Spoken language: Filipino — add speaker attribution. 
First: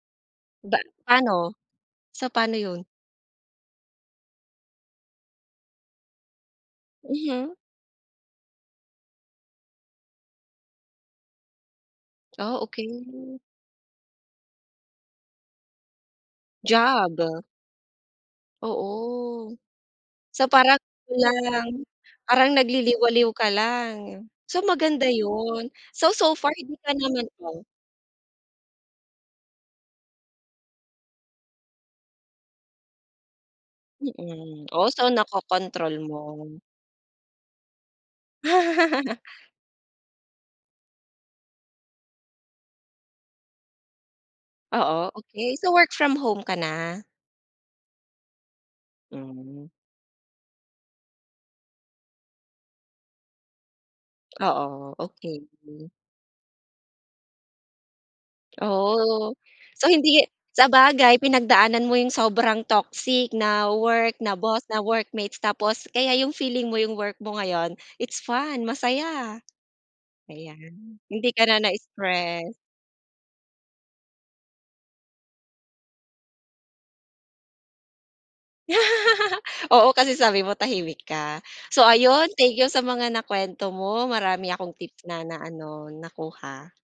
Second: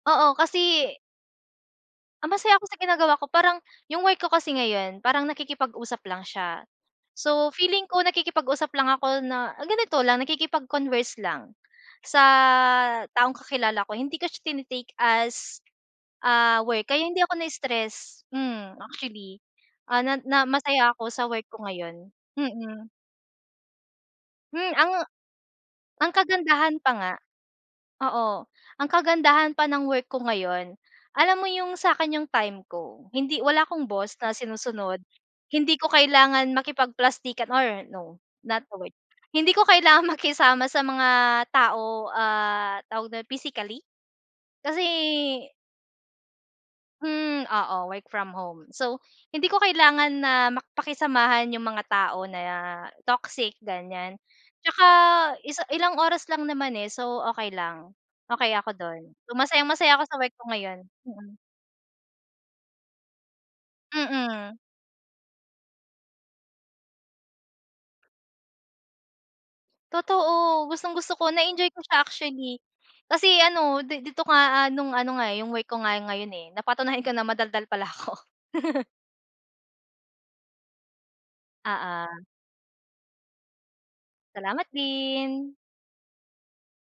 Speaker 1: Oo
Speaker 2: Ba
Speaker 1: kasi
Speaker 2: pa'no? So
Speaker 1: ah, masaya
Speaker 2: pa'no
Speaker 1: ako sa
Speaker 2: yun?
Speaker 1: ginagawa ko. Parang yung work ko kasi ngayon, parang nakikipag-usap lang siya. So,
Speaker 2: Mhm.
Speaker 1: feeling ko nakikipag-usap lang ako na, ah, ganito lang, nakikipag-converse lang, sa
Speaker 2: Oh,
Speaker 1: taong
Speaker 2: okey.
Speaker 1: kakilala ko. Hindi ko siya tine-take as, ah, work, kaya
Speaker 2: Job.
Speaker 1: hindi ako nai-stress. Hmm, actually,
Speaker 2: Oo.
Speaker 1: ah, na na
Speaker 2: So, parang
Speaker 1: masaya ako sa work ko
Speaker 2: kulang.
Speaker 1: ngayon.
Speaker 2: Parang
Speaker 1: Mm.
Speaker 2: nagliliwaliw ka lang. So
Speaker 1: Hmm. Ang
Speaker 2: maganda yun. So
Speaker 1: ang
Speaker 2: so far hindi
Speaker 1: kagandahan pa
Speaker 2: ka
Speaker 1: nga
Speaker 2: naman, oh
Speaker 1: oo. Ang kagandahan pa ng work ko ngayon, alam mo yung sa'kin yung time ko. Hindi wala akong boss na
Speaker 2: Mm. Oh,
Speaker 1: sinusunod.
Speaker 2: so
Speaker 1: Hindi ko
Speaker 2: nakokontrol mo.
Speaker 1: kailangan makipagplastikan or no, not the word. Hindi ko kailangang makisama sa mga tao, ah, tawag dun, physically. Kasi
Speaker 2: Oo, okey. So, work from home ka na?
Speaker 1: hmm, oo, work from home. So, hindi ko
Speaker 2: Hmm.
Speaker 1: kailangan na mak pakisamahan yung mga tao na toxic, ganiyan. Tsaka
Speaker 2: Oo. Okey.
Speaker 1: isa ilang oras lang naman, eh, so okey lang. Okey ako dun.
Speaker 2: Oh,
Speaker 1: So,
Speaker 2: so
Speaker 1: masayang-masaya ako sa
Speaker 2: hindi
Speaker 1: work ko ngayon.
Speaker 2: sabagay,
Speaker 1: Mm.
Speaker 2: pinagdaanan mo yung sobrang toxic na work, na
Speaker 1: Mhm.
Speaker 2: boss, na workmates, tapos kaya yung feeling mo yung work mo ngayon, it's fun, masaya.
Speaker 1: Totoo.
Speaker 2: Ayan,
Speaker 1: Gustong-gusto
Speaker 2: hindi
Speaker 1: ko.
Speaker 2: ka na
Speaker 1: Na-e-enjoy ko siya
Speaker 2: na-stress.
Speaker 1: actually, kasi ano, di dito nga, ah, nung ano nga, eh, yung work ko nga ngayon, eh, napatunayan ko na madaldal pala ako.
Speaker 2: Oo, kasi sabi mo tahimik ka. So
Speaker 1: Oo.
Speaker 2: ayun, thank you sa mga na kuwento mo. Marami
Speaker 1: Salamat
Speaker 2: akong tip na
Speaker 1: din.
Speaker 2: na-ano, nakuha.